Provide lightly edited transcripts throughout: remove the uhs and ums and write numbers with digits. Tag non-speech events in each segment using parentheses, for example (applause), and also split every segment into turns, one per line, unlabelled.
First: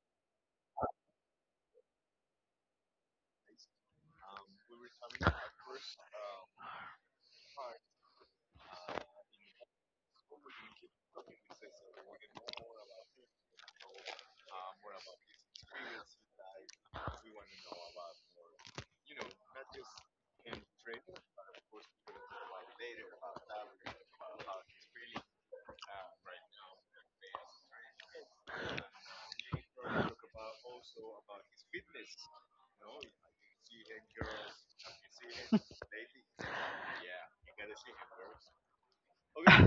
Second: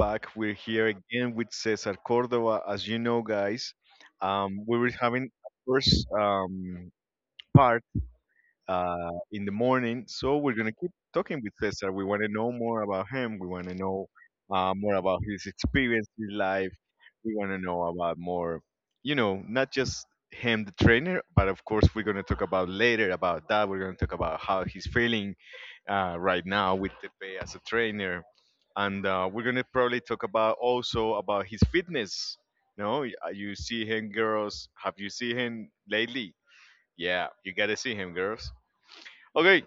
back. We're here again with Cesar Cordova. As you know, guys, we were having a first part in the morning, so we're going to keep talking with Cesar. We want to know more about him, we want to know more about his experience in life, we want to know about more, not just him, the trainer, but of course, we're going to talk about later about that. We're going to talk about how he's feeling right now with Tepe as a trainer, and we're gonna probably talk about also about his fitness. No, you see him, girls. Have you seen him lately? Yeah, you gotta see him, girls. Okay,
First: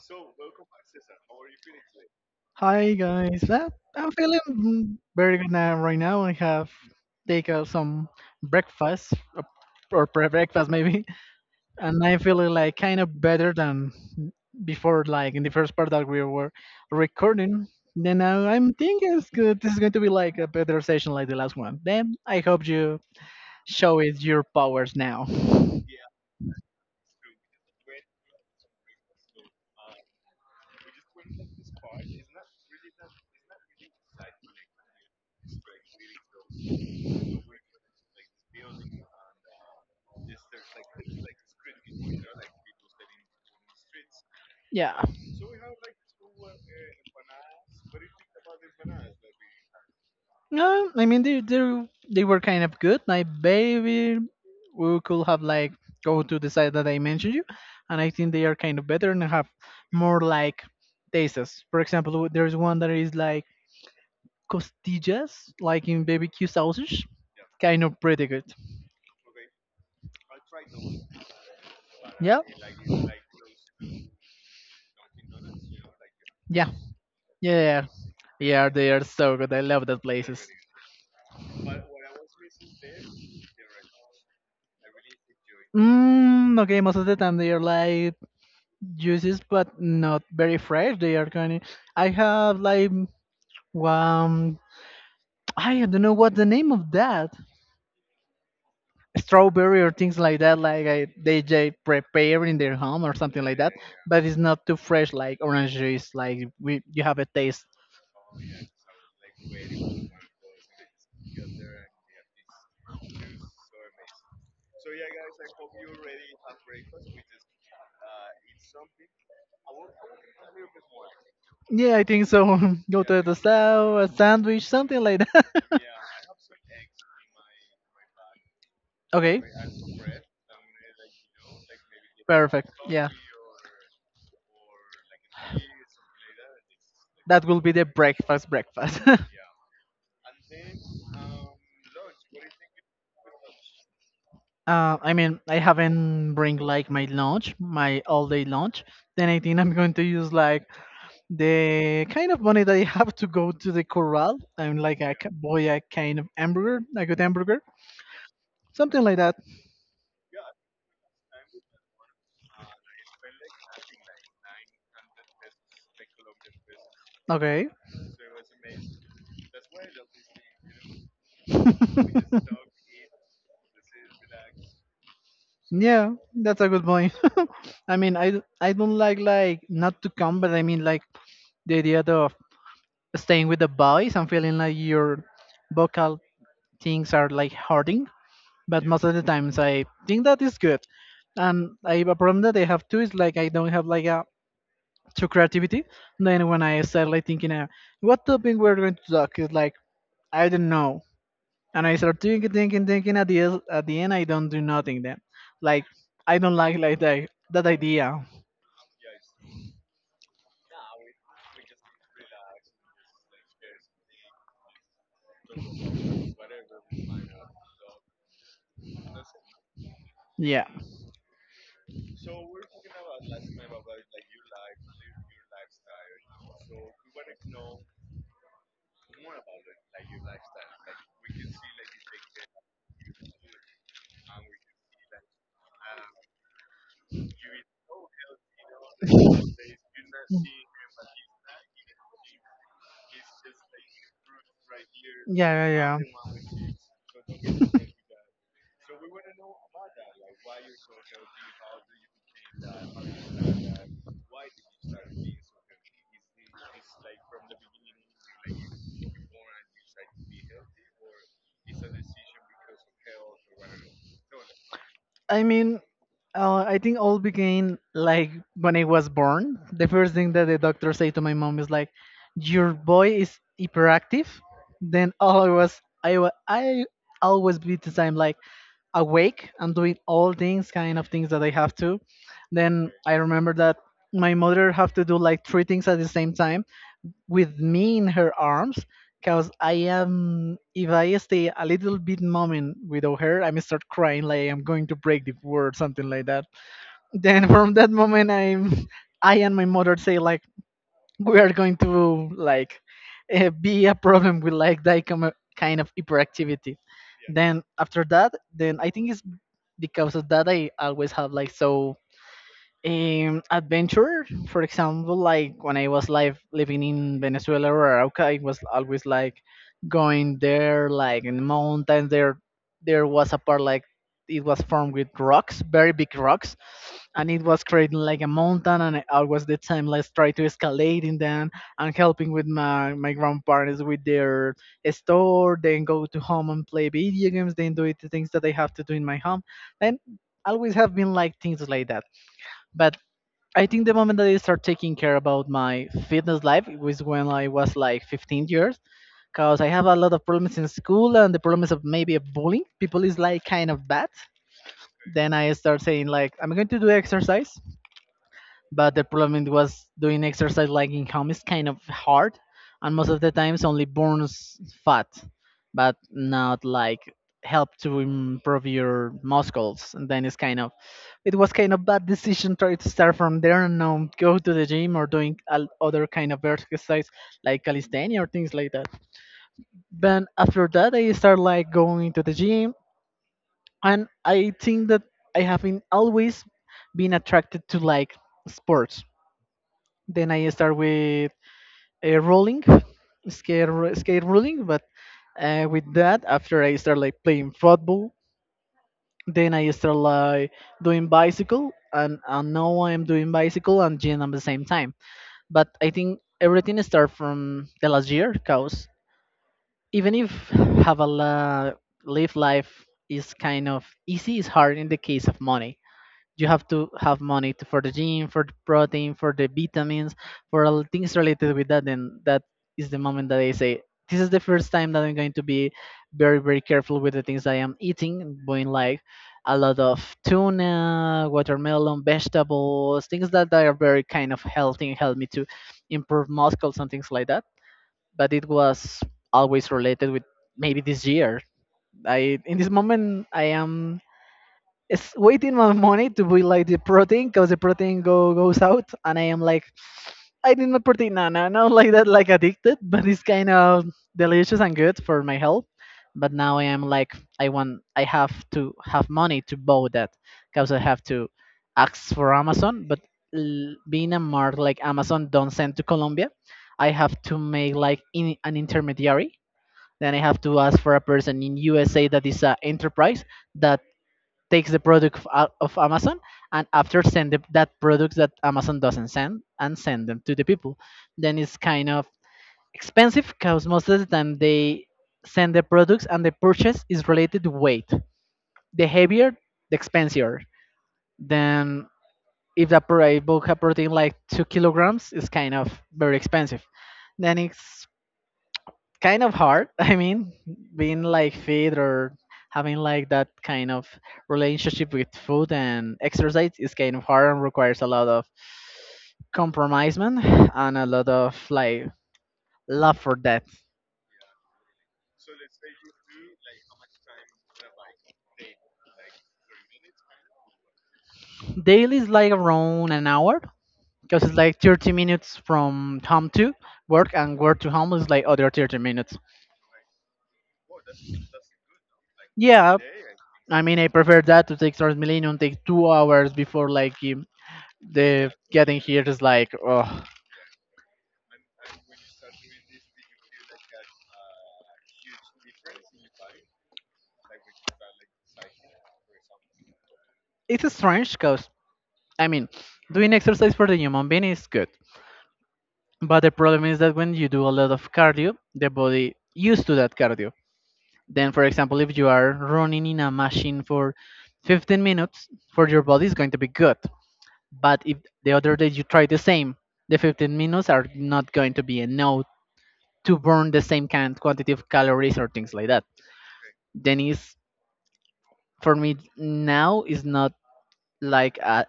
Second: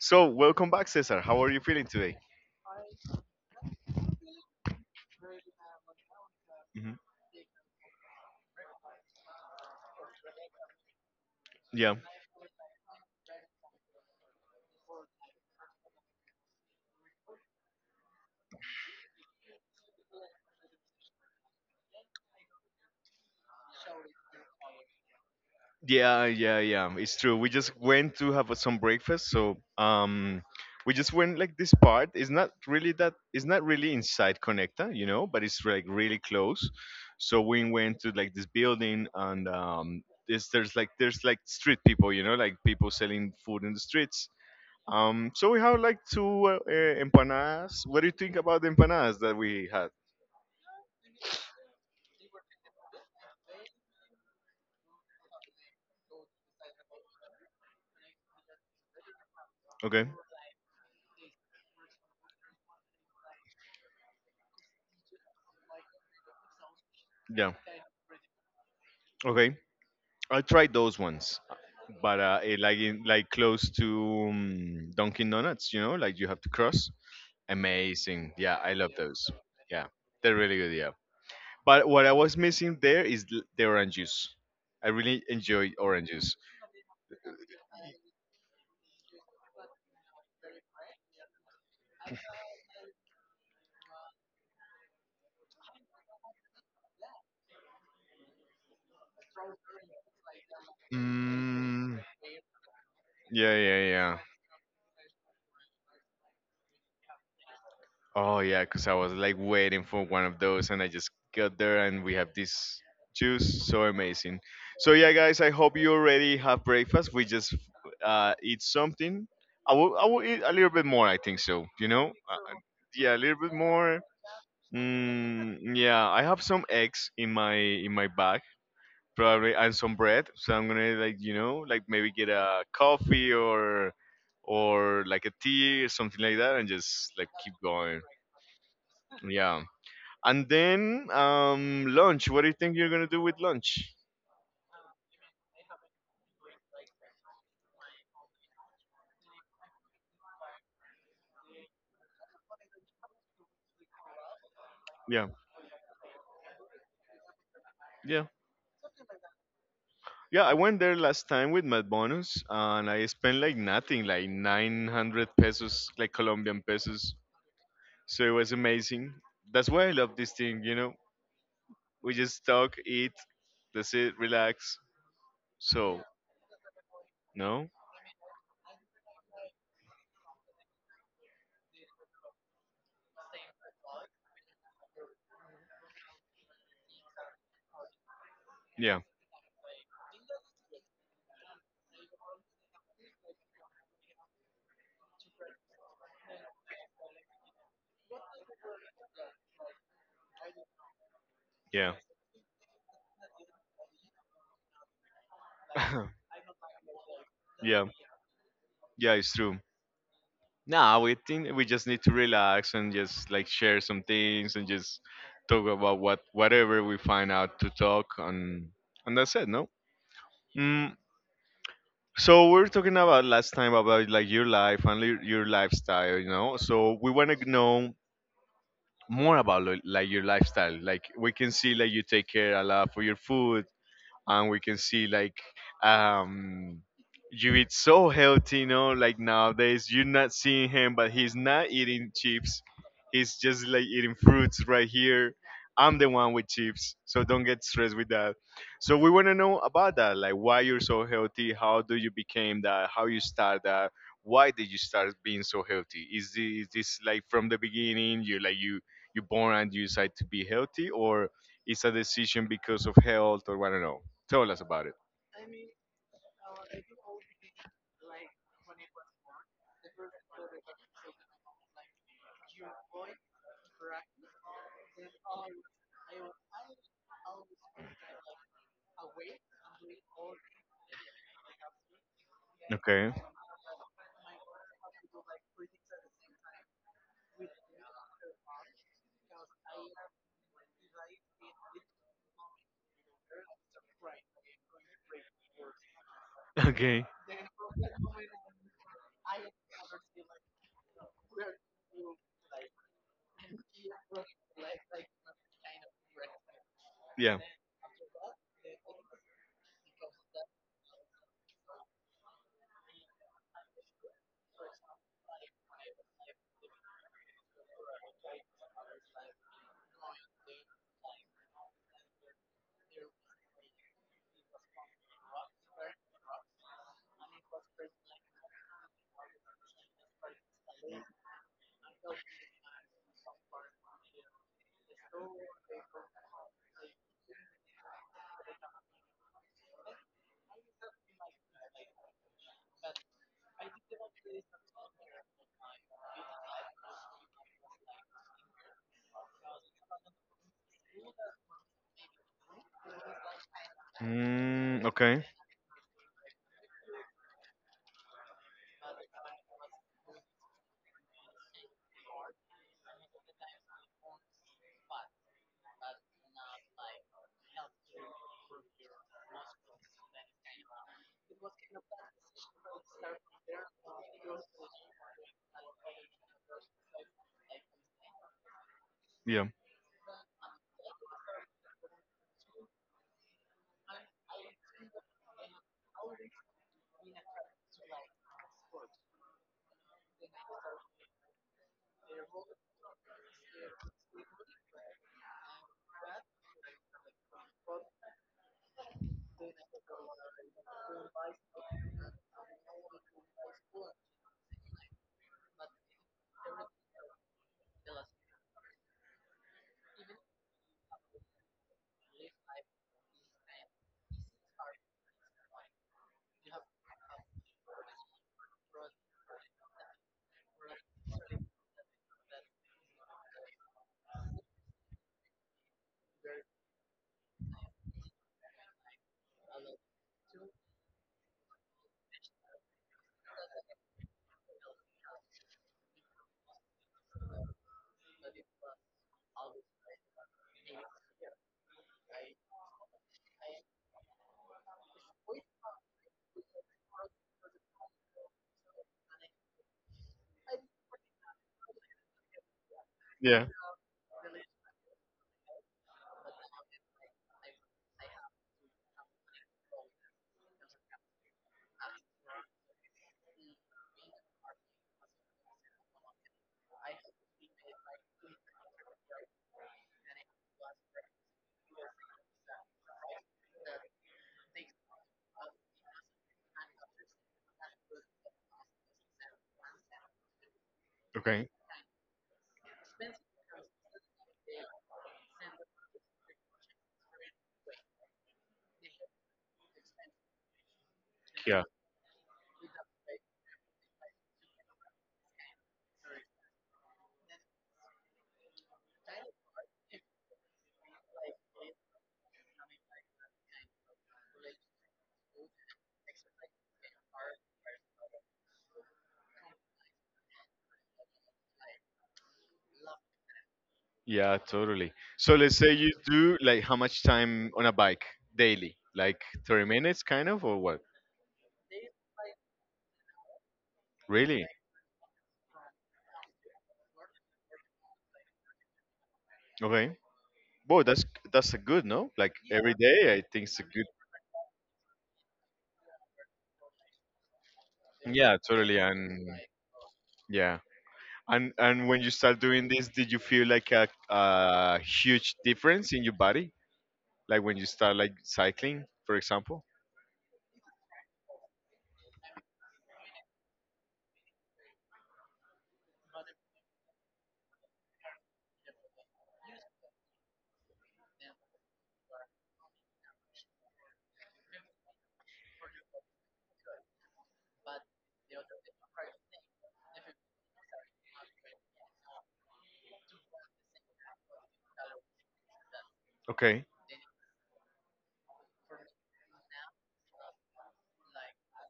so welcome back, Cesar. How are you feeling today?
Hi guys, I'm feeling very good now right now. I have
Hmm.
take some breakfast or pre breakfast maybe, (laughs) and I feel like kind of better than before. Like in the first part that we were recording, then now I'm thinking it's good. This is going to be like a better session like the last one. Then I hope you show it your powers now. (laughs)
Yeah, yeah, yeah. It's true. We just went to have some breakfast, so we just went like this part. It's not really that. It's not really inside Conecta, but it's like really close. So we went to like this building, and this there's like street people, like people selling food in the streets.
Yeah,
So we have like two empanadas. What do you think about the empanadas that we had?
no, I mean they they were kind of good. Like maybe we could have like go to the side that I mentioned you, and I think they are kind of better and have
Okay,
more like tastes. For example, there's one that is like costillas, like in barbecue sausage,
yeah,
kind of pretty good.
okay. I tried those ones. But
Yeah,
it,
yeah,
like in
yeah,
like close to Dunkin' Donuts, like you have to
yeah.
cross.
Yeah,
Amazing. Yeah,
yeah,
I love
they are
those.
so good. I
Yeah,
love that
they're
places.
really good. Yeah, but what I was missing there is the orange juice. I really enjoy orange juice.
Mm, okay, most of the time they are like juices, but not very fresh. They are kind of. I have like um. I don't know what the name of that strawberry or things like that. Like I, they just
Mm,
prepare in their home or something
yeah,
like that.
yeah, yeah.
But it's not too fresh like orange juice. Like we, you have a taste.
Oh yeah, cause I was like waiting for one of those, and I just got there, and we have this juice, so amazing. So yeah, guys, I hope you already have breakfast. We just eat something. I will eat a little bit more. I think so. You
Yeah,
know,
I think
uh, uh,
so. (laughs) Go
yeah, a
to the
little bit more.
south, a sandwich, something like that. (laughs)
Mm, yeah, I have some eggs in my bag
Okay,
probably, and some bread. So I'm gonna like like maybe get a
perfect. Yeah,
coffee or like a tea or something like that, and just like
that
keep
will be the
going.
breakfast. (laughs)
Yeah. And then lunch. What do you think you're gonna do with lunch?
I mean, I haven't bring like my lunch, my all day lunch. Then I think I'm going to use like the kind of money that I have to go to the corral. I'm like a
Yeah,
boy, a kind of hamburger, a good hamburger,
yeah,
something like that.
yeah. I went there last time with Mad Bonus, and I spent like nothing, like 900 pesos, like Colombian pesos.
Okay,
So it was amazing. That's why I love this thing. You know, we just talk, eat, that's it, relax. So
yeah, that's a good point.
no,
(laughs) I mean, I don't like not to come, but I mean like the idea of staying with the boys and feeling like your vocal things are like hurting. But
yeah,
most of the times I think that is good. And I a problem that I have too is like I don't have like a true creativity. Then when I start like thinking, what topic we're going to talk is like I don't know, and
yeah,
I start thinking, thinking, thinking. At the end, I don't do nothing. Then, like
(laughs)
I don't like that
yeah,
idea.
yeah. It's true. Nah, we think we just need to relax and just like share some things and just talk about what whatever we find out to talk on. And that's it, no?
Yeah.
Mm, so we were talking about last time about like your life and your lifestyle. So we want to know more about like your lifestyle. Like we can see like you take care a lot for your food, and we can see like um you eat so healthy, like
(laughs)
nowadays you're not seeing him, but he's not eating chips. He's just like eating fruits right here.
Yeah,
I'm
yeah,
the one with
yeah.
chips, so don't get stressed with that. So we want to know about that, like why you're so healthy, how do you became that, how you start that, why did you start being so healthy? Is this like from the beginning you like you born and you decide to be healthy, or it's a decision because of health, or I don't know. Tell us about it.
I mean, I think all began like when I was born. The first thing that the doctor said to my mom is like, "Your boy is hyperactive." Then all I was, I always be the same, like awake and doing all things, kind of things that I have to. Then
Okay.
I remember that my mother have to do like three things at the same time with me in her arms because I am if I stay a little bit moment without her, I may start crying like I'm going to break the world, something like that.
Okay.
Then (laughs) from that moment, I and my mother say like we are going to like be a problem with like that kind of hyperactivity.
Yeah.
Then after that, then I think it's because of that I always have like so adventure. For example, like when I was live living in Venezuela or Arauca, I was always like going there, like in the mountains. There was a part like it was formed with rocks, very big rocks, and it was creating like a mountain. And I always the time, let's try to escalate in them and helping with my grandparents with their store. Then go to home and play video games. Then do it the things that I have to do in my home. Then always have been like things like that. But I think the moment that I start taking care about my fitness life was when I was like 15 years, because I have a lot of problems in school and the problems of maybe of bullying. People is like kind of bad.
Mm, okay.
Then I start saying like I'm going to do exercise, but the problem it was doing exercise like in home is kind of hard and most of the times only burns fat but not like help to improve your muscles, and then it's kind of it was kind of bad decision try to start from there and now go to the gym or doing other kind of exercise like calisthenia or things like that.
Yeah.
Then after that I start like going to the gym, and I think that I have been always been attracted to like sports. Then I start with a rolling, skate rolling. But with that, after I start like playing football, then I start like doing bicycle, and now I'm doing bicycle and gym at the same time. But I think everything start from the last year, cause even if have a live life is kind of easy, it's hard in the case of money. You have to have money to, for the gym, for the protein, for the vitamins, for all things related with that. Then that is the moment that I say, this is the first time that I'm going to be very, very careful with the things I am eating, going like a lot of tuna, watermelon, vegetables, things that are very kind of healthy and help me to improve muscles and things like that. But it was always related with maybe this year. I in this moment I am it's waiting my money to be like the protein because the protein go goes out and I am like I did not protein no no not like that like addicted (laughs) but it's
Yeah.
kind of delicious and good for my health. But now I am like I want I have to have money to buy that because I have to ask for Amazon. But being a mart like Amazon don't send to Colombia, I have to make like in, an intermediary. Then I have to ask for a person in USA that is an enterprise that takes the product of, of Amazon and after send the, that product that Amazon doesn't send and send them to the people. Then
Okay.
it's kind of expensive because most of the time they send the products and the purchase is related to weight. The heavier, the expensive. Then if the book a protein like 2 kilograms, it's kind of very expensive. Then it's kind of hard. (laughs) I mean, being like fit or having like that kind of relationship with food and exercise is kind of hard and requires a lot of compromisement and a lot of like love for that.
Yeah, totally. So let's say you do like how much time on a bike daily? Like 30 minutes kind of or what?
Daily is like around an hour because it's
Really?
like 30 minutes from home to work and work to home is like other 30 minutes.
Okay. Boy, that's a good, no? Like every
Yeah,
day, I think it's a
I mean,
good.
I prefer that to take Transmillennium, take 2 hours before like the
Yeah, totally.
getting here is
And
like, oh.
yeah. And when you start doing this, did you feel like a huge difference in your body? Like when you start like cycling, for example?
It's strange because I mean, doing exercise for the human being is good, but the problem is that when you do a lot of cardio, the body used to that cardio. Then, for example, if you are running in a machine for 15 minutes, for your body is going to be good. But if the other day you try the same, the 15 minutes are not going to be enough to burn the same kind quantity of calories or things like that.
Okay.
Then is for me now is not like a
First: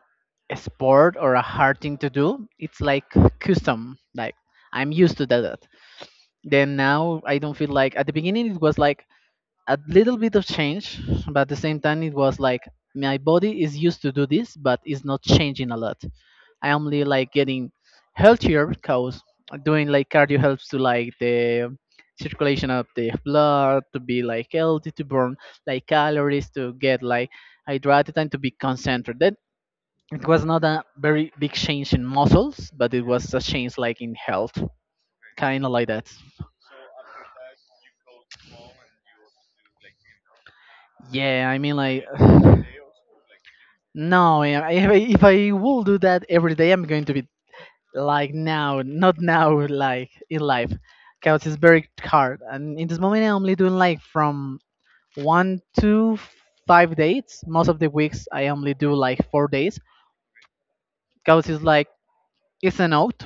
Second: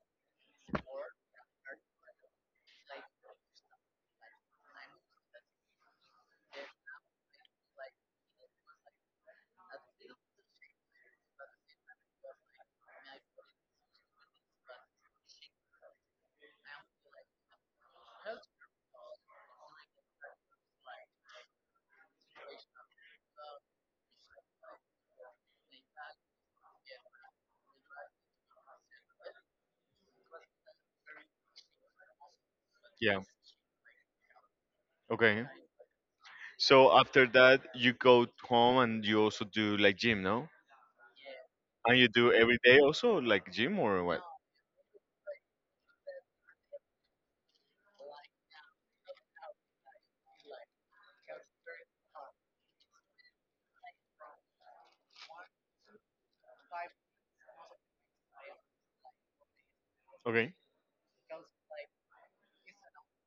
sport or a hard thing to do, it's like custom, like I'm used to that. Then now I don't feel like at the beginning it was like a little bit of change, but at the same time it was like my body is used to do this but it's not changing a lot. I only like getting healthier because doing like cardio helps to like the circulation of the blood to be like healthy, to burn like calories, to get like hydrated and to be concentrated. It was not a very big change in muscles, but it
Yeah.
was a change like in health,
Okay.
kind of like that.
So after that, you go home and you also do like gym, no?
Yeah, I mean
And
like
you
(sighs)
do every day also like gym or what?
no, if I will do that every day, I'm going to be like now, not now, like in life, because it's very hard. And in this moment, I'm only doing like from one to five dates. Most of the weeks, I only do like 4 days,
Okay.
because it's like it's an oath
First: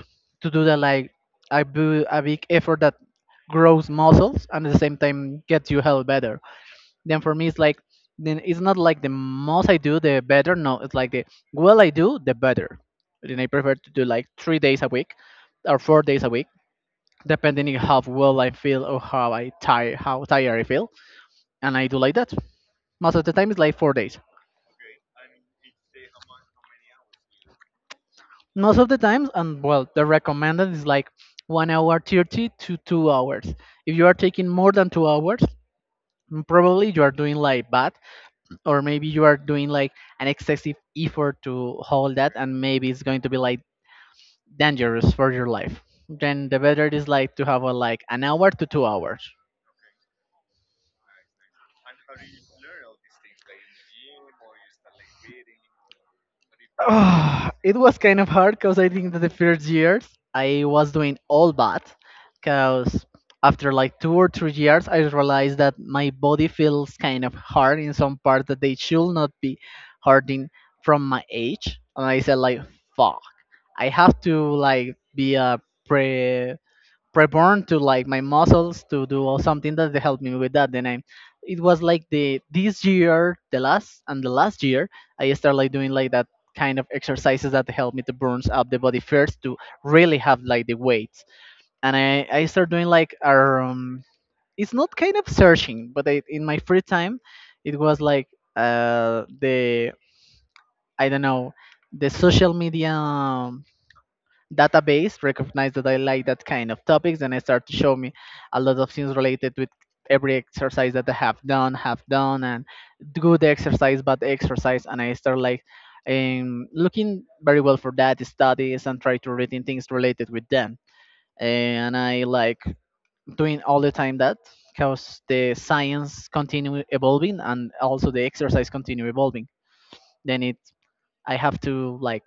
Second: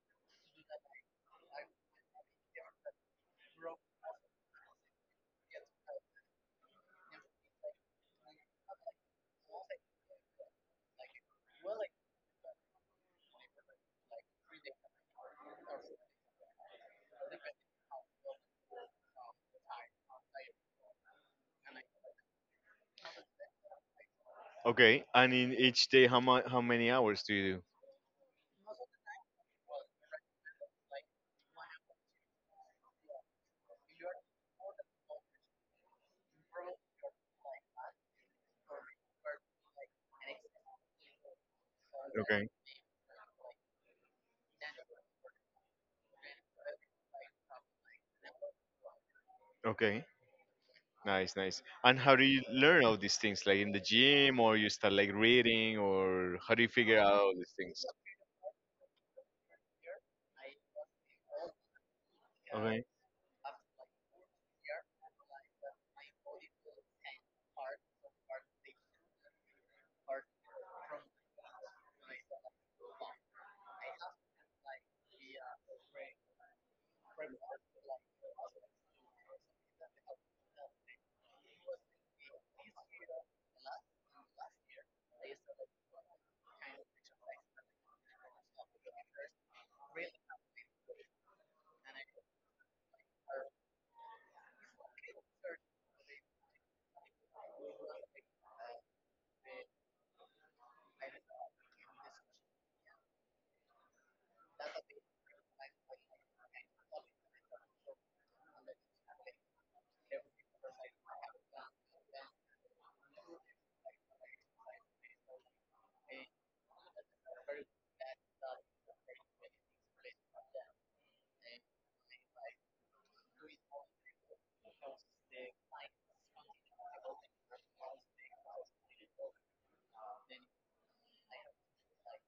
to do that like a, a big effort that grows muscles and at the same time gets you health better. Then for me, it's like then it's not like the most I do, the better. No, it's like the well I do, the better. Then I prefer to do like 3 days a week or 4 days a week, depending on how well I feel or how I tired, how tired I feel, and I do like that. Most of the time, it's like 4 days.
Okay. And in each day, how much, how many hours do you
Most of the times and well the recommended is like 1 hour 30 to 2 hours. If you are taking more than 2 hours, probably you are doing like bad, or maybe you are doing like an excessive effort to hold
do?
that,
Okay.
and maybe it's going to be like dangerous for your life. Then the better is like to have like an hour to 2 hours.
Okay. Nice, nice. And how do you learn all these things? Like in the gym, or you start like reading, or how do you
(sighs)
figure out all
Ah,
these
it
things?
was kind of hard because I think that the first years I was doing all bad,
Okay.
because after like 2 or 3 years I realized that my body feels kind of hard in some part that they should not be hurting from my age, and I said like fuck, I have to like be a pre preborn to like my muscles to do all something that they helped me with that. Then i it was like the this year, the last and the last year, I started like doing like that kind of exercises that help me to burn up the body first to really have like the weights. And I start doing like it's not kind of searching, but I, in my free time, it was like the I don't know, the social media database recognized that I like that kind of topics, and I start to show me a lot of things related with every exercise that have done, and good exercise, bad exercise, and I start like looking very well for that studies and try to read in things related with them. And I like doing all the time that, because the science continue evolving and also the exercise continue evolving. Then it I have to like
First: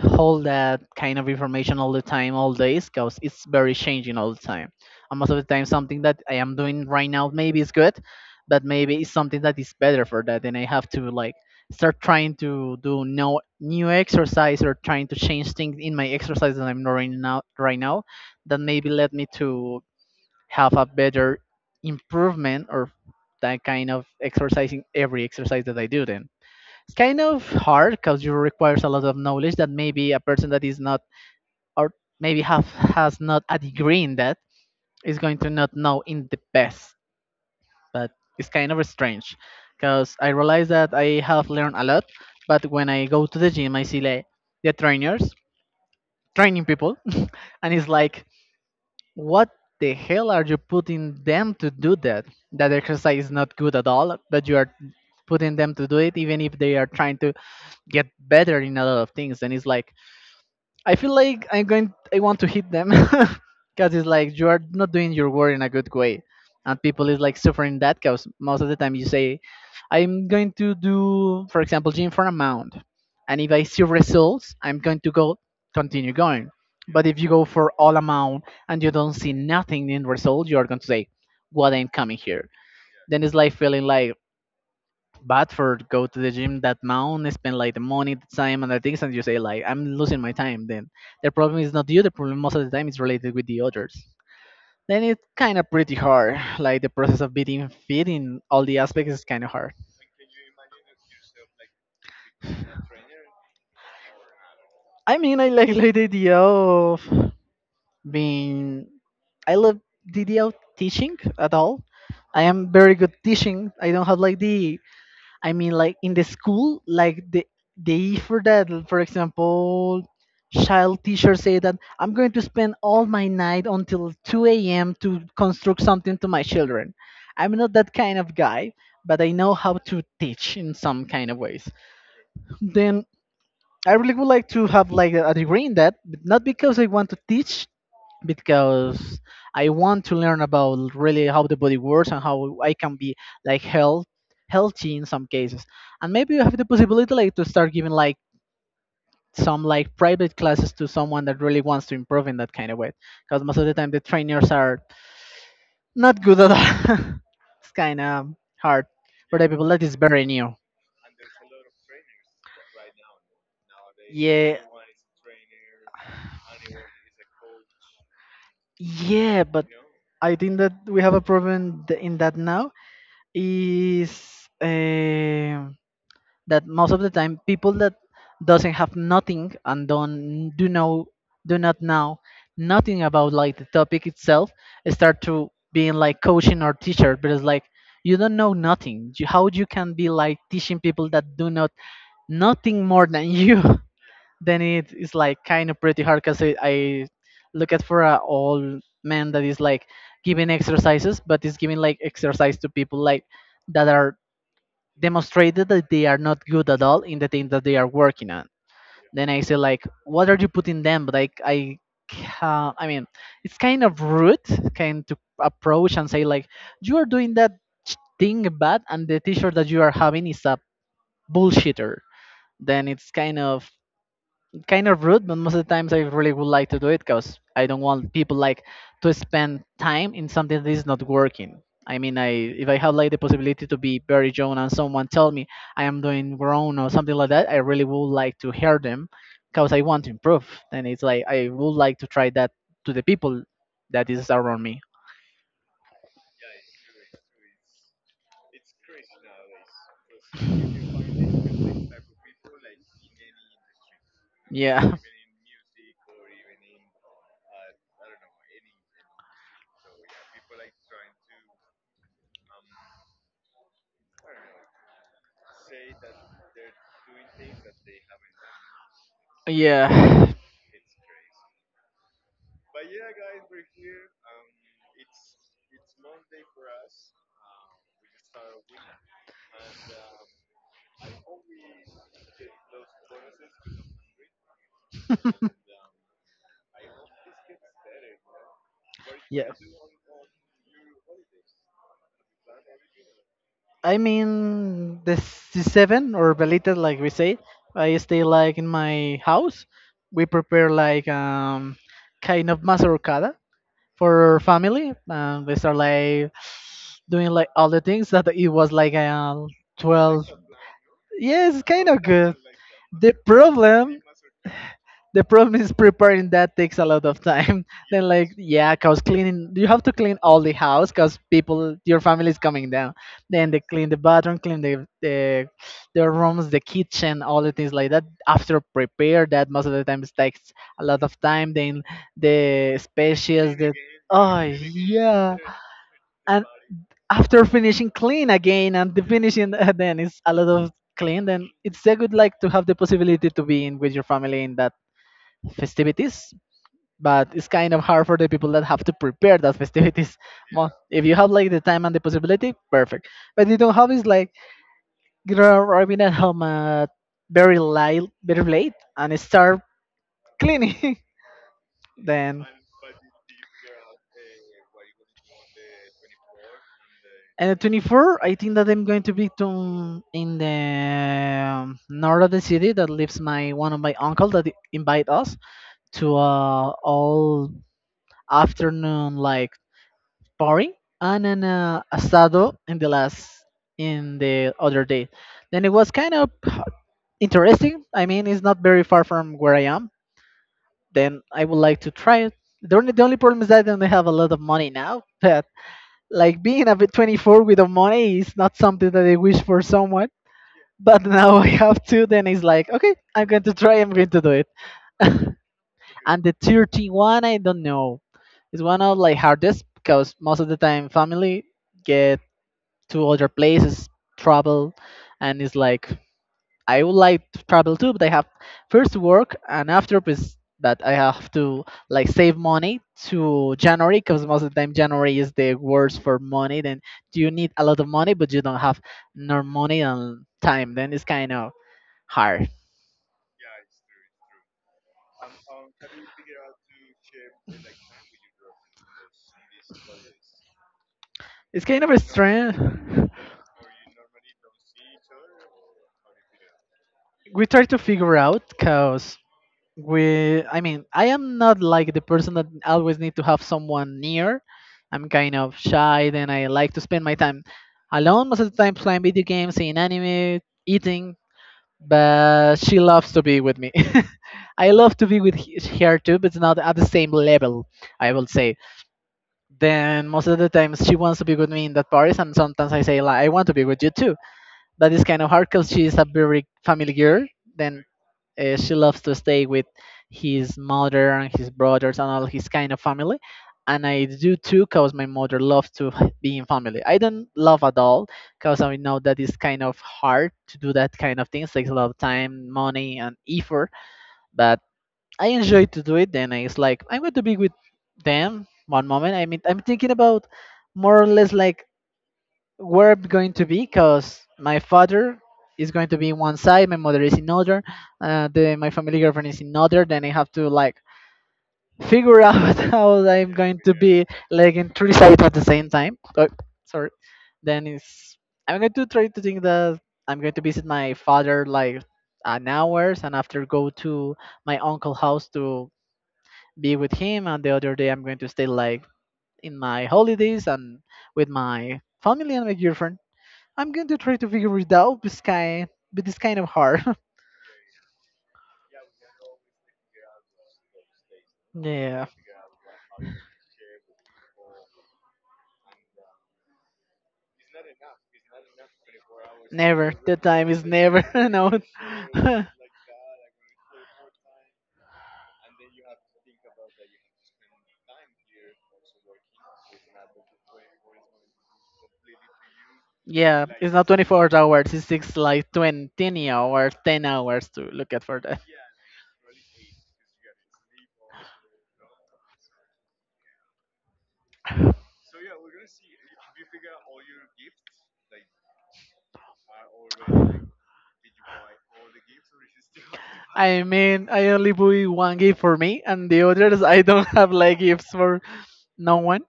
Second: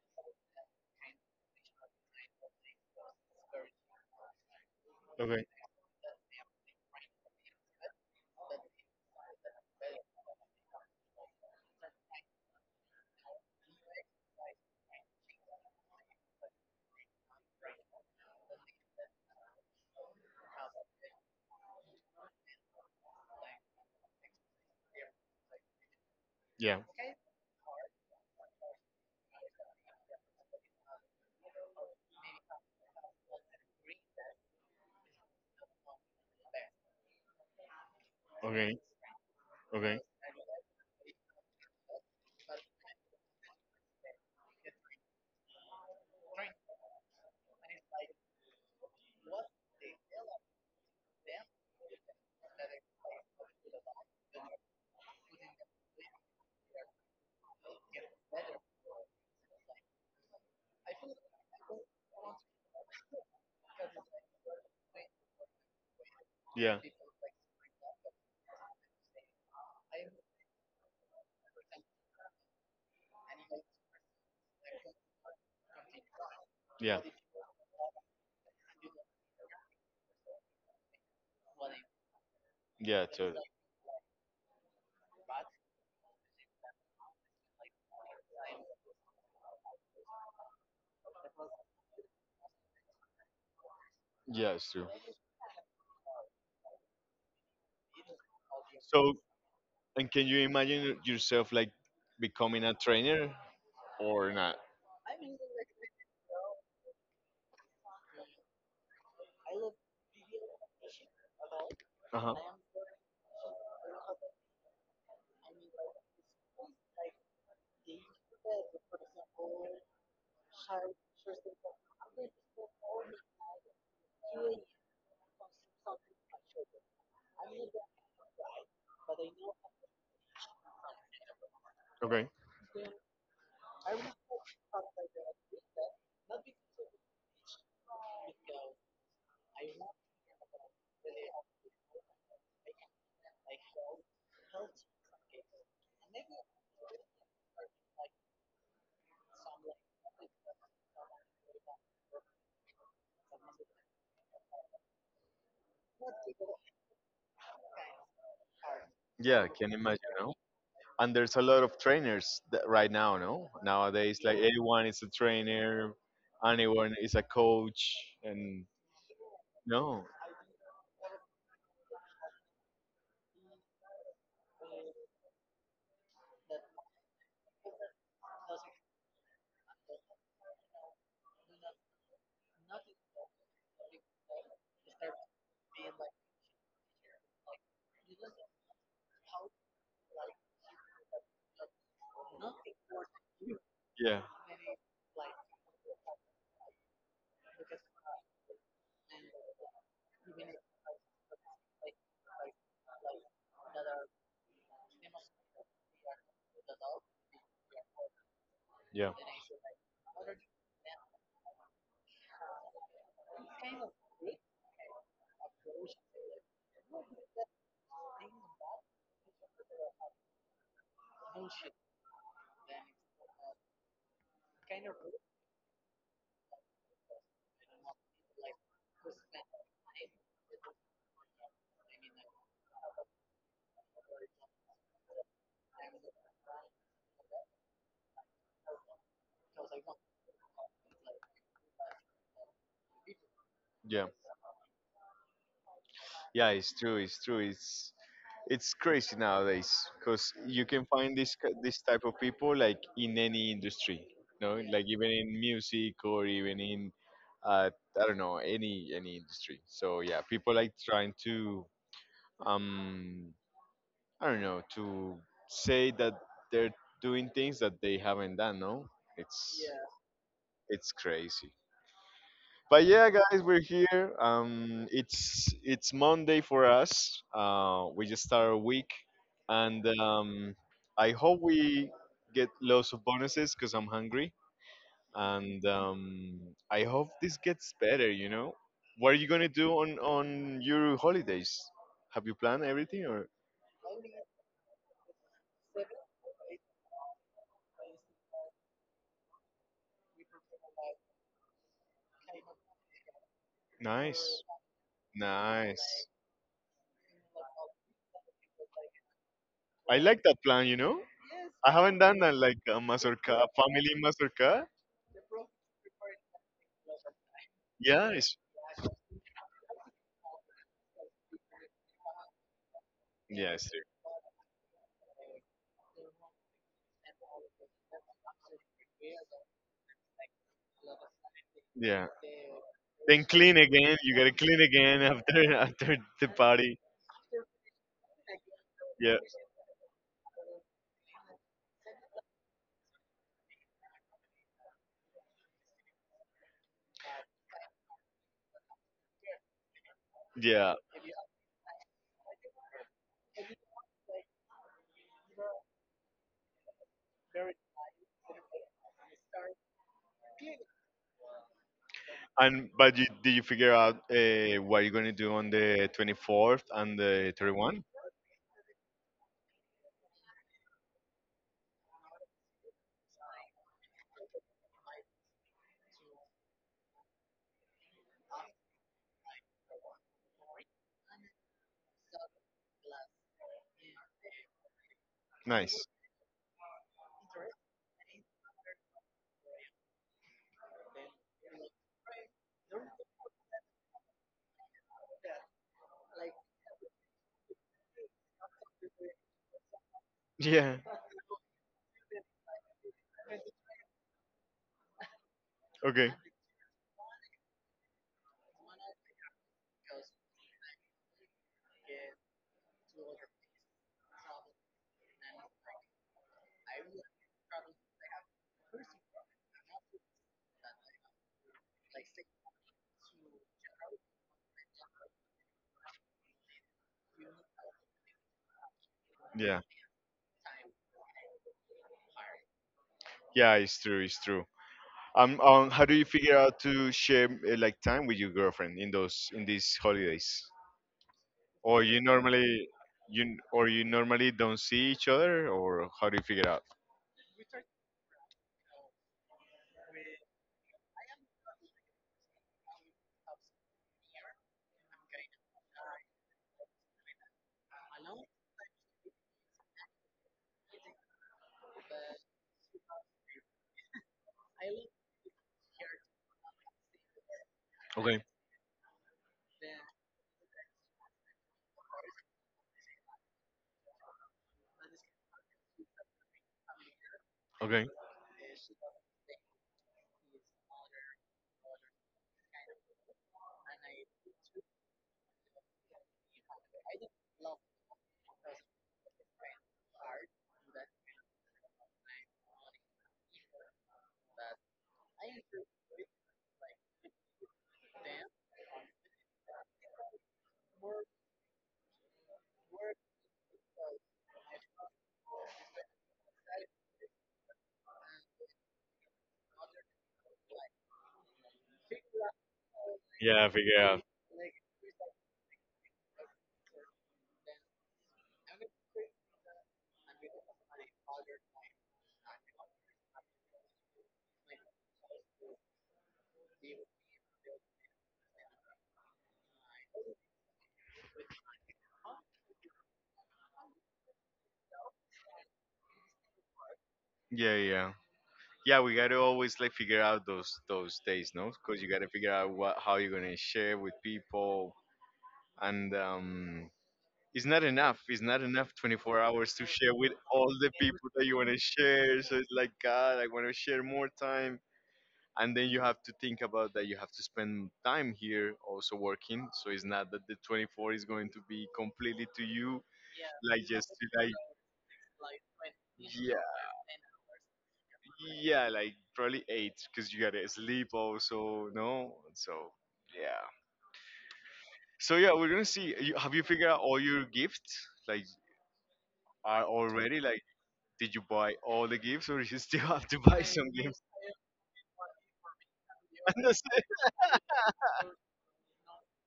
hold that kind of information all the time, all days, because it's very changing all the time. And most of
Okay.
the time, something that I am doing right now maybe is good, but maybe it's something that is better for that. And I have to like start trying to do no new exercise or trying to change things in my exercise that I'm doing now right now, that maybe led me to have a better improvement or that kind of exercising every exercise that I do. Then
Yeah.
kind of hard, because it requires a lot of knowledge that maybe a person that is not, or maybe have has not a degree in that, is going to not know in the best. But it's kind
Okay.
of strange,
Okay.
because I realize that I have learned a lot, but when I go to the gym I see like the trainers training people (laughs) and it's like, what the hell are you putting them to do? That that exercise is not good at all, but you are putting them to do it, even if they are trying to get better in a lot of things. And it's like, I feel like I'm going. I want to hit them (laughs) because it's like, you are not doing your work in a good way, and
Yeah.
people is like suffering that. Because most of the time you say, "I'm going to do, for example, gym for an amount," and if I see results, I'm going to go continue going.
Yeah.
But if you go for all amount and you don't see nothing in result, you are going to say, "What I'm coming here."
Yeah.
Then it's
Totally.
like feeling like bad for go to the gym that amount, spend like the money, the time, and the things, and you say like, I'm losing my time. Then the problem is not you. The problem most of the time is related with the others.
Yeah. It's true.
Then it's kind of pretty hard. Like the process of being fit in all the aspects
So,
is kind of hard.
and can you imagine yourself like becoming a trainer or not?
I mean, I like the idea of being. I love the idea of teaching at all.
Uh huh.
I am very good teaching. I don't have like the, I mean, like in the school, like the effort that, for example, child teachers say that I'm going to spend all my night until 2 a.m. to construct something to my children. I'm not that kind of guy, but I know how to teach in some kind of ways.
Okay.
Then I really would like to have like a degree in that, but not because I want to teach, because I want to learn about really how the body works and how I can be like healthy in some cases. And maybe you have the possibility like to start giving like some like private classes to someone that really wants to improve in that kind of way. Because most of the time the trainers are not good at that. (laughs) It's kind of hard for
Yeah.
the
I
people
can
that is
imagine,
very
no?
new.
And there's a lot of trainers that right now, no, nowadays, like
Yeah,
everyone is a trainer, anyone is a coach. And
yeah, but
no,
I think that we have a problem in that now is that most of the time people that doesn't have nothing and don't do know do not know nothing about like the topic itself, start to being like coaching or teacher, but it's like, you don't know nothing. How you can be like teaching people that do not nothing more than you?
yeah,
(laughs) Then it is like kind of pretty hard, because I look at for a old man that is like giving exercises, but is giving like exercise to people like that are demonstrated that they are not good at all in the thing that they are working on.
yeah,
Then I say like, what are you putting them? Like I, I mean, it's kind of rude, kind to approach and say like, you are doing that thing bad, and the T-shirt that you are having is a bullshitter. Then it's kind of rude, but most of the times I really would like to do it, because I don't want people like to spend time in something that is not working. I mean, I if I have like the possibility to be very young and someone tell me I am doing wrong or something like that, I really would like to hear them, because I want to improve. And it's like I would like to try that to the people
yeah,
that is around me.
yeah, it's true, it's true, it's crazy nowadays, because you can find this type of people like in any industry, no, like
Yeah.
even in music or even in uh, I don't know, any
(laughs)
industry. So yeah, people like trying to um I don't know, to say that they're doing things that they haven't done, no? It's
Yeah.
it's crazy. But yeah, guys, we're here. It's Monday for us. We just start our week, and I hope we get lots of bonuses because I'm hungry, and I hope this gets better. You know, what are you
Yeah.
gonna do on your holidays? Have you planned everything or
I mean, the seven or velitas, like we say, I stay like in my house. We prepare like kind of mazorcada for
nice,
family. We start
nice?
like doing like all the things that it was like
I like
12.
that plan.
Yes, it's
I
kind
haven't
of
done that
good.
like a
The
mazurka, family
problem.
mazurka.
The problem is preparing that takes a lot of time. (laughs) Then
Yeah,
like
it's
yeah, cause cleaning, you have to clean all the house, cause people your family is coming down. Then
yeah,
they
it's true.
clean the bathroom, clean the the rooms, the kitchen, all the things like that. After prepare that most of the times takes a lot of time. Then
Yeah.
the
Then
species
clean
the
again. You gotta
oh
clean again
yeah,
after (laughs) after the
and
party.
after finishing clean again and the
Yeah,
finishing (laughs) then it's a lot of clean. Then it's a good like to have the possibility to be in with your family in that festivities, but it's kind of hard for the people that have to prepare that festivities.
yeah.
If you have like the time and the possibility, perfect, but you don't have, is like you're arriving at home at very late and start cleaning. (laughs) Then
And but did you figure out what you're gonna do on the 24th and the
and the
31st?
24 I think that I'm going to be to in the north of the city that lives my one of my uncle, that invite us to all afternoon like party and an asado in the last in the other day. Then it
Nice.
was kind of interesting. I mean, it's not very far from where I am. Then I would like to try it. The only problem is that I don't have a lot of money now. (laughs) But like being a bit 24 with the money is not something that I wish for someone.
Yeah.
But (laughs) now I have to. Then it's like, okay, I'm going to try. I'm going to do it. (laughs)
Okay.
And the 31, I don't know. It's one of like hardest, because most of the time family get to other places, travel, and it's like I would like to travel too, but I have first work, and after is that I have to like save money to January, because most of the time January is the worst for money. Then you need a lot of money, but you don't have no
Yeah.
money and time. Then it's kind of hard.
Yeah, it's true. It's true. How do you figure out to share like time with your girlfriend in those in these holidays?
It's
Or
kind of a
you
strange.
normally
(laughs)
don't see each other, or how do you figure out?
We try to figure out because we I mean I am not like the person that always need to have someone near. I'm kind of shy. Then I like to spend my time alone most of the time, playing video games, seeing anime, eating, but she loves to be with me. (laughs) I love to be with her too, but it's not at the same level, I
Okay,
will say. Then most of the times she wants to be with me in that parties, and sometimes I say like I want to be with you too. That is kind of hard because she's a very family girl. Then
okay.
she loves to stay with his mother and his brothers and all his kind of family. And I do too, because my mother loves to (laughs) be in family. I don't love at all, because I know that it's kind of hard to do that kind of things. Takes a lot of time, money, and effort. But I enjoy to do it. Then it's like I'm going to be with them one moment. I mean, I'm thinking about more or less like where I'm going to be because my father is going to be in one side, my mother is in other, my family girlfriend is in other. Then I have to like figure out (laughs) how I'm
Yeah,
going to
figure
be
out.
like in three sides at the same time. Oh, sorry. Then it's I'm going to try to think that I'm going to visit my father like an hours and after go to my uncle house to be with him, and the other day I'm going to stay like in my holidays and with my family and my girlfriend. I'm going to try to figure it out, but but it's kind of hard.
Yeah, yeah, yeah. We gotta always like figure out those days, no?
(laughs)
Because you
Yeah.
gotta figure out what how you're gonna share with people, and it's not enough. It's not enough 24 hours to
Never.
share with
The time
all
is
the
never.
people that
(laughs)
you
No.
wanna share. So
(laughs)
it's like, God, I wanna share more time, and then you have to think about that you have to spend time here also working, so it's not that the 24 is going to be completely to you,
Yeah,
like
it's not
just to
24
like
hours. It's like 20
yeah,
hours, 10 hours to look at for that.
yeah, like probably eight because you gotta sleep also, no? So yeah, so yeah, we're gonna see you. Have you figured out all your gifts? Like are already like did you buy all the gifts or (laughs) you still have to buy
I
some gifts
mean, I only buy one gift for me, and the
(laughs)
others I
Understand?
don't (laughs) have like gifts for no one.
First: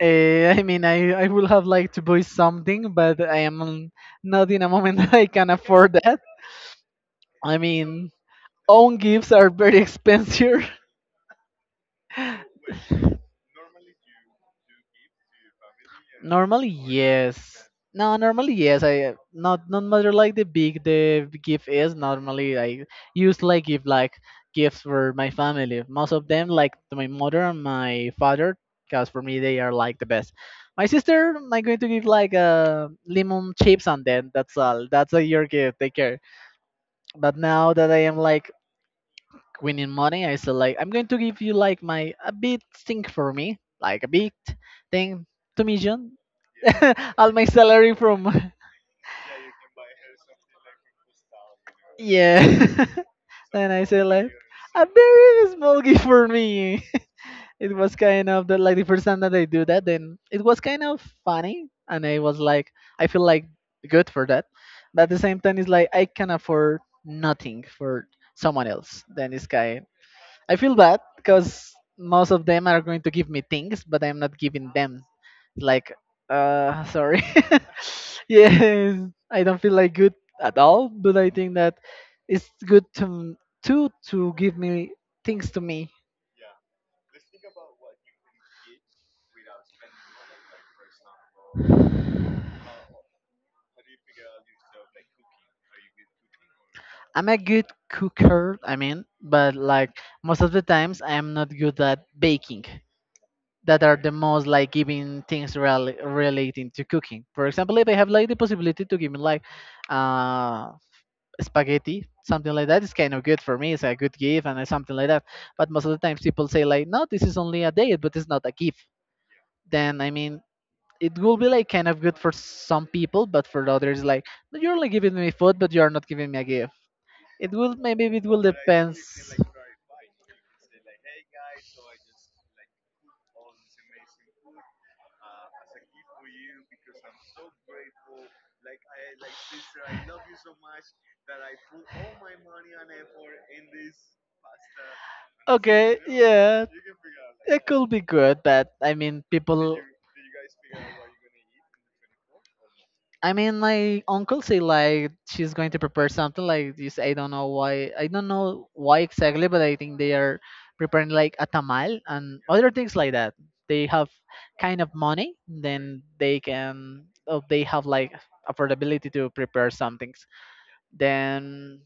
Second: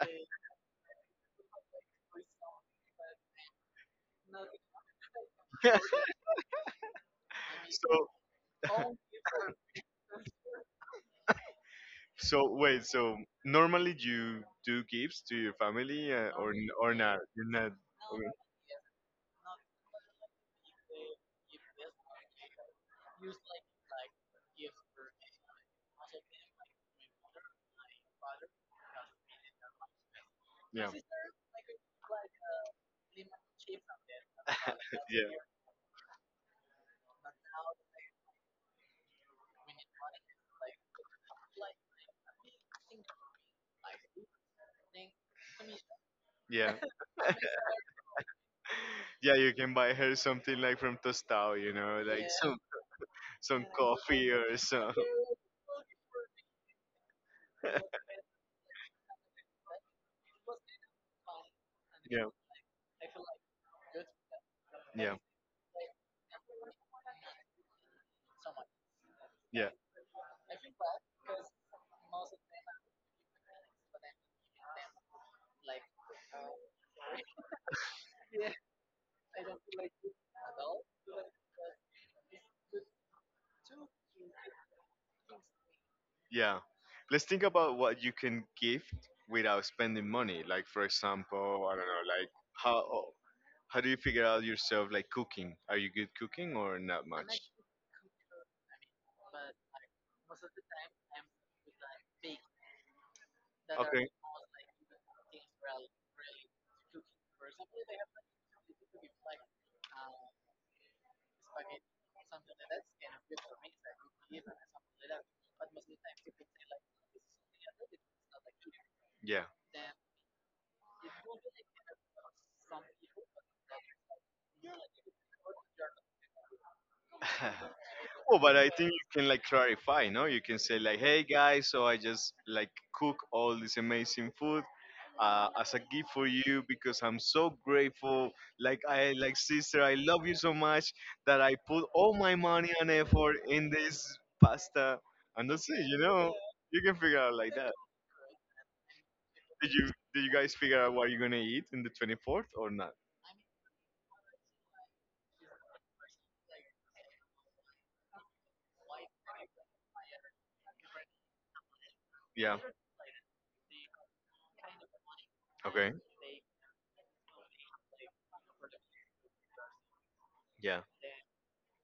I mean, I would have liked to buy something, but I am not in a moment (laughs) that I can afford that. I
(laughs) so
mean, own gifts are very expensive.
So wait, so
(laughs)
normally you do gifts to your family or
Normally,
n- or not?
yes.
You're not.
No,
Okay,
normally yes. I not matter like the gift is. Normally, I use like give like gifts for my family. Most of them like to my mother and my father, because for me they are like the best. My
yeah,
sister, I'm going to give like lemon chips, and then that's all.
(laughs)
That's
yeah,
your gift. Take care. But now that I am like winning money, I said like I'm going to give you like my a big thing for me, like a big thing, 2 million,
yeah,
(laughs) all my salary from (laughs)
yeah. You can buy her something like from Tostao, like
yeah.
some
(laughs)
some
And I said like
coffee or
a
some.
very small gift for me. (laughs) It was
(laughs)
kind of like the first time that I do that. Then it was kind of funny, and I
Yeah,
was like, I feel like good for that. But at
yeah,
the same time, it's like I can afford nothing for someone else. Then it's
yeah,
kind I feel bad because most of them are going to give me things, but I'm not giving them. Like, sorry. (laughs) Yes, I don't feel like good at all. But I think that it's good to give me things to me.
yeah. Let's think about what you can gift without spending money. Like for example, I don't know, like how How do you figure out yourself like cooking? Are you good cooking or not I'm
I'm a
much?
good cooker, I mean, but like most of the times, I am not good at baking. That are the
Okay,
most like giving things relating to cooking. For example, if I have like the possibility to give me like uh, spaghetti, something like that. It's kind of good for me. It's a good gift, and something like that. But most of the times people say like, no, this is only a date, but it's not a gift.
yeah.
Then I mean, it will be like kind of good for some people, but for others like, "No, you're only giving me food, but you are not giving me a gift." It will
(laughs)
maybe it
Well,
will
but I think you can
depends.
like clarify, no? You can say like, "Hey guys, so I just like cook all this amazing food as a gift for you because I'm so grateful. Like I like sister, I love you so much that I put all my money and effort in this pasta." And that's it,
Okay,
you know.
yeah,
You can figure out like
it
that.
could be good, but I mean
Did
people.
you did you guys figure out what you're gonna eat in the 24th or not?
I mean, my uncle say like she's going to prepare something like this. I don't know why. I don't know why exactly, but I think they are preparing like a tamal and
Yeah.
other things like that. They have kind of money,
Okay.
then they can. Oh, they have like affordability to prepare some things.
Yeah.
Then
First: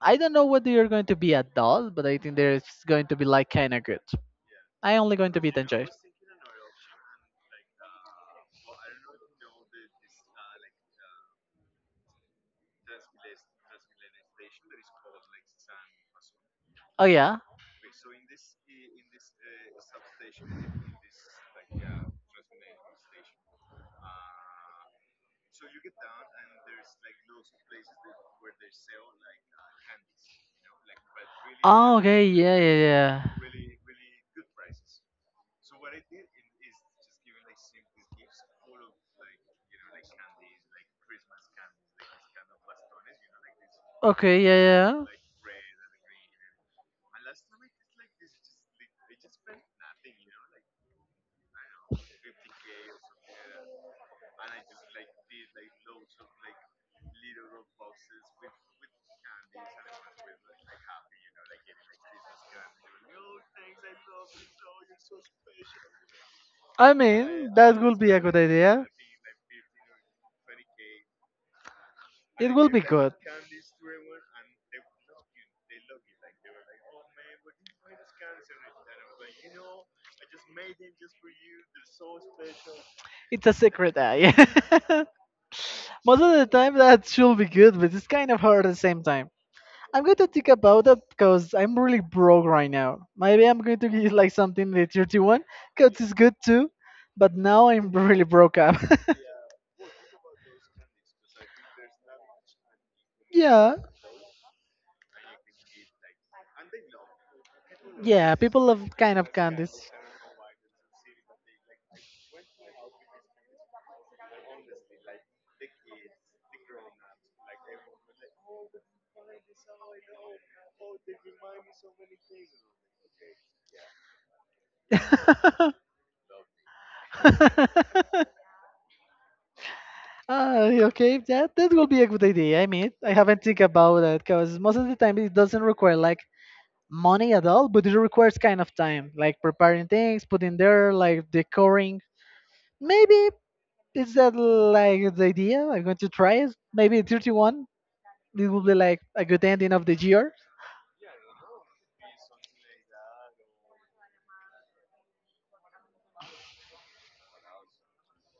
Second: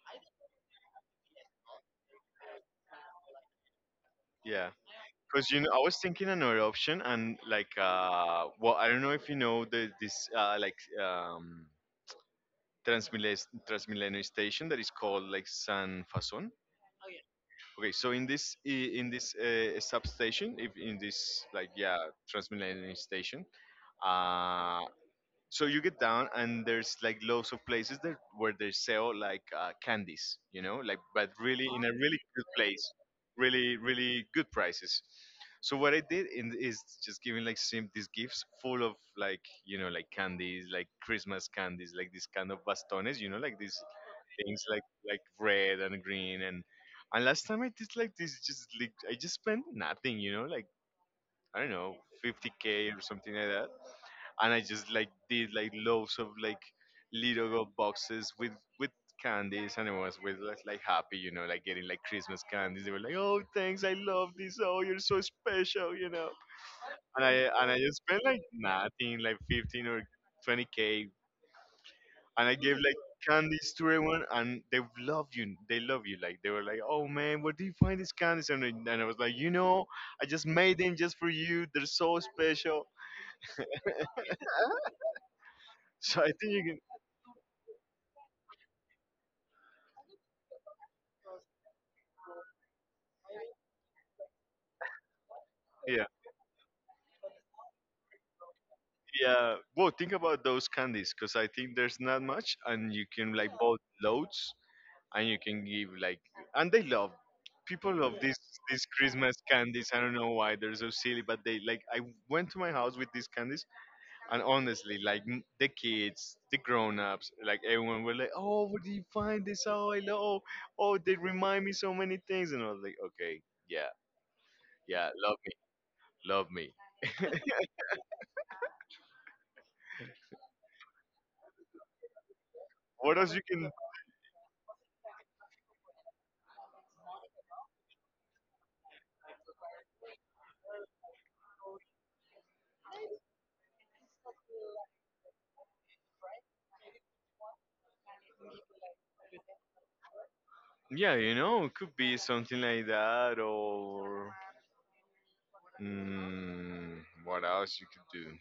I don't know what they are going to be at all, but I think there's going to be like kind of good.
Yeah.
I only going to
Because
be
you know, I
enjoy.
was thinking another option and like well, I don't know if you know the this like um Transmilenio station that is called like San Fason.
Oh yeah.
Okay, so in in this substation, if in this like yeah, Transmilenio station, uh, so you get down and there's like loads of places that where they sell like candies, like but really in a
Oh,
really
okay,
good
yeah, yeah,
place,
yeah.
really really good prices. So what I did is just giving like sim these gifts full of like like candies, like Christmas candies, like this kind of bastones, like these
Okay, yeah,
things, like
yeah.
red and green. And last time I did like this, just like I just spent nothing, like I don't know, 50K or something like that. And I just like did like loaves of like little gold boxes with candies, and everyone was with like happy, like getting like Christmas candies. They were like, "Oh, thanks, I love this. Oh, you're so special."
I
And
mean,
I
I
and
that
I
will
just
would be a
spent
good
like
idea.
nothing, like 15 or 20 k, and
It
I
will
gave
be
like
good.
candies to everyone, and they love you. They love you. Like they were like, "Oh man, where do you find these candies?" And I was like, "You know, I just made them just for you. They're so special." (laughs)
It's a secret eye. (laughs) Most
So I
of the
think you
time,
can.
that should be good, but it's kind of hard at the same time. I'm going to think about it because I'm really broke right now. Maybe I'm going to get like something the 31, because
Yeah.
it's good too. But now I'm (laughs) really broke up.
Yeah, well, think about those candies because I think there's not much, and you can like
(laughs)
buy
Yeah.
loads, and you can give like, and they love people love
Yeah,
these
people love
these
kind of
Christmas candies.
candies.
I don't know why they're so silly, but they like. I went to my house with these candies, and honestly, like the kids, the grown-ups, like everyone were like, "Oh, where did you find this? Oh, I love. Oh, they remind me so many things." And I was like, "Okay, yeah, yeah, love me,
(laughs)
love me."
(laughs) Ah, okay, that will be a good idea. I mean, I
What else you
haven't think
can?
about that because most of the time it doesn't require like money at all, but it requires kind of time, like preparing things, putting there, like decoring. Maybe is that like the idea? I'm going to try it. Maybe 31. It will be like a good ending of the year.
Yeah, it could be something like that, or mm, what else you could do?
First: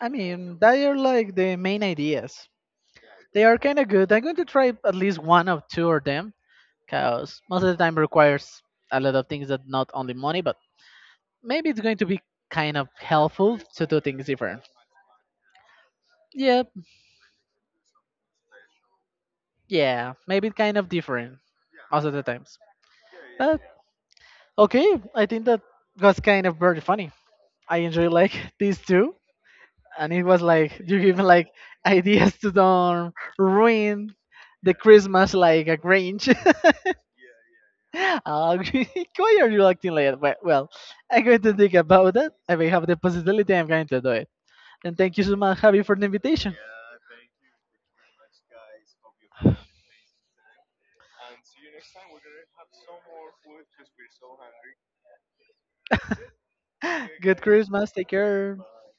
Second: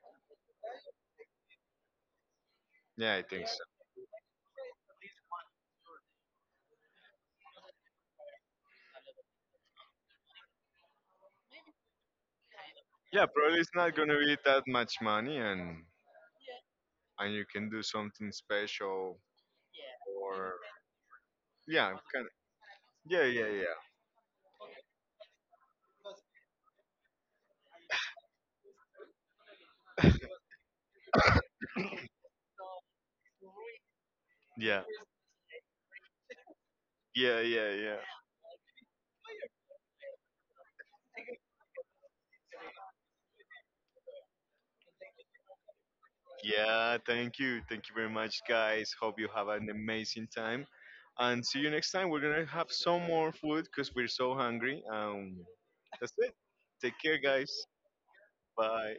I mean, they are like the main ideas.
Yeah, I
They
think
are
so.
kind of good. I'm going to try at least one or two of them because most of the time requires a lot of things that not only money, but maybe it's going to be kind of
Yeah,
helpful
probably it's
to
not
do
gonna
things
be
different.
that much money,
Yep,
and you can do something special,
yeah, maybe
or
kind of different
yeah,
most of the
kind of.
times.
Yeah, yeah,
But
yeah,
okay, I think that was kind of very funny. I enjoy like (laughs) these two, and it was like (laughs) you give me like ideas to don't ruin the
yeah,
Christmas like a Grinch. (laughs)
yeah, yeah, yeah.
uh, (laughs) why are you acting like that? Well, well, I'm going to think about that. If I have the possibility, I'm going to do. And thank you so much, Javi, for the invitation.
Yeah,
(laughs)
thank you very much, guys. Hope you have an amazing time, and see you next time. We're gonna have some more food because we're so hungry. That's it. Take
Okay,
care,
good guys. (sighs)
guys.
Christmas. Take care.
Bye.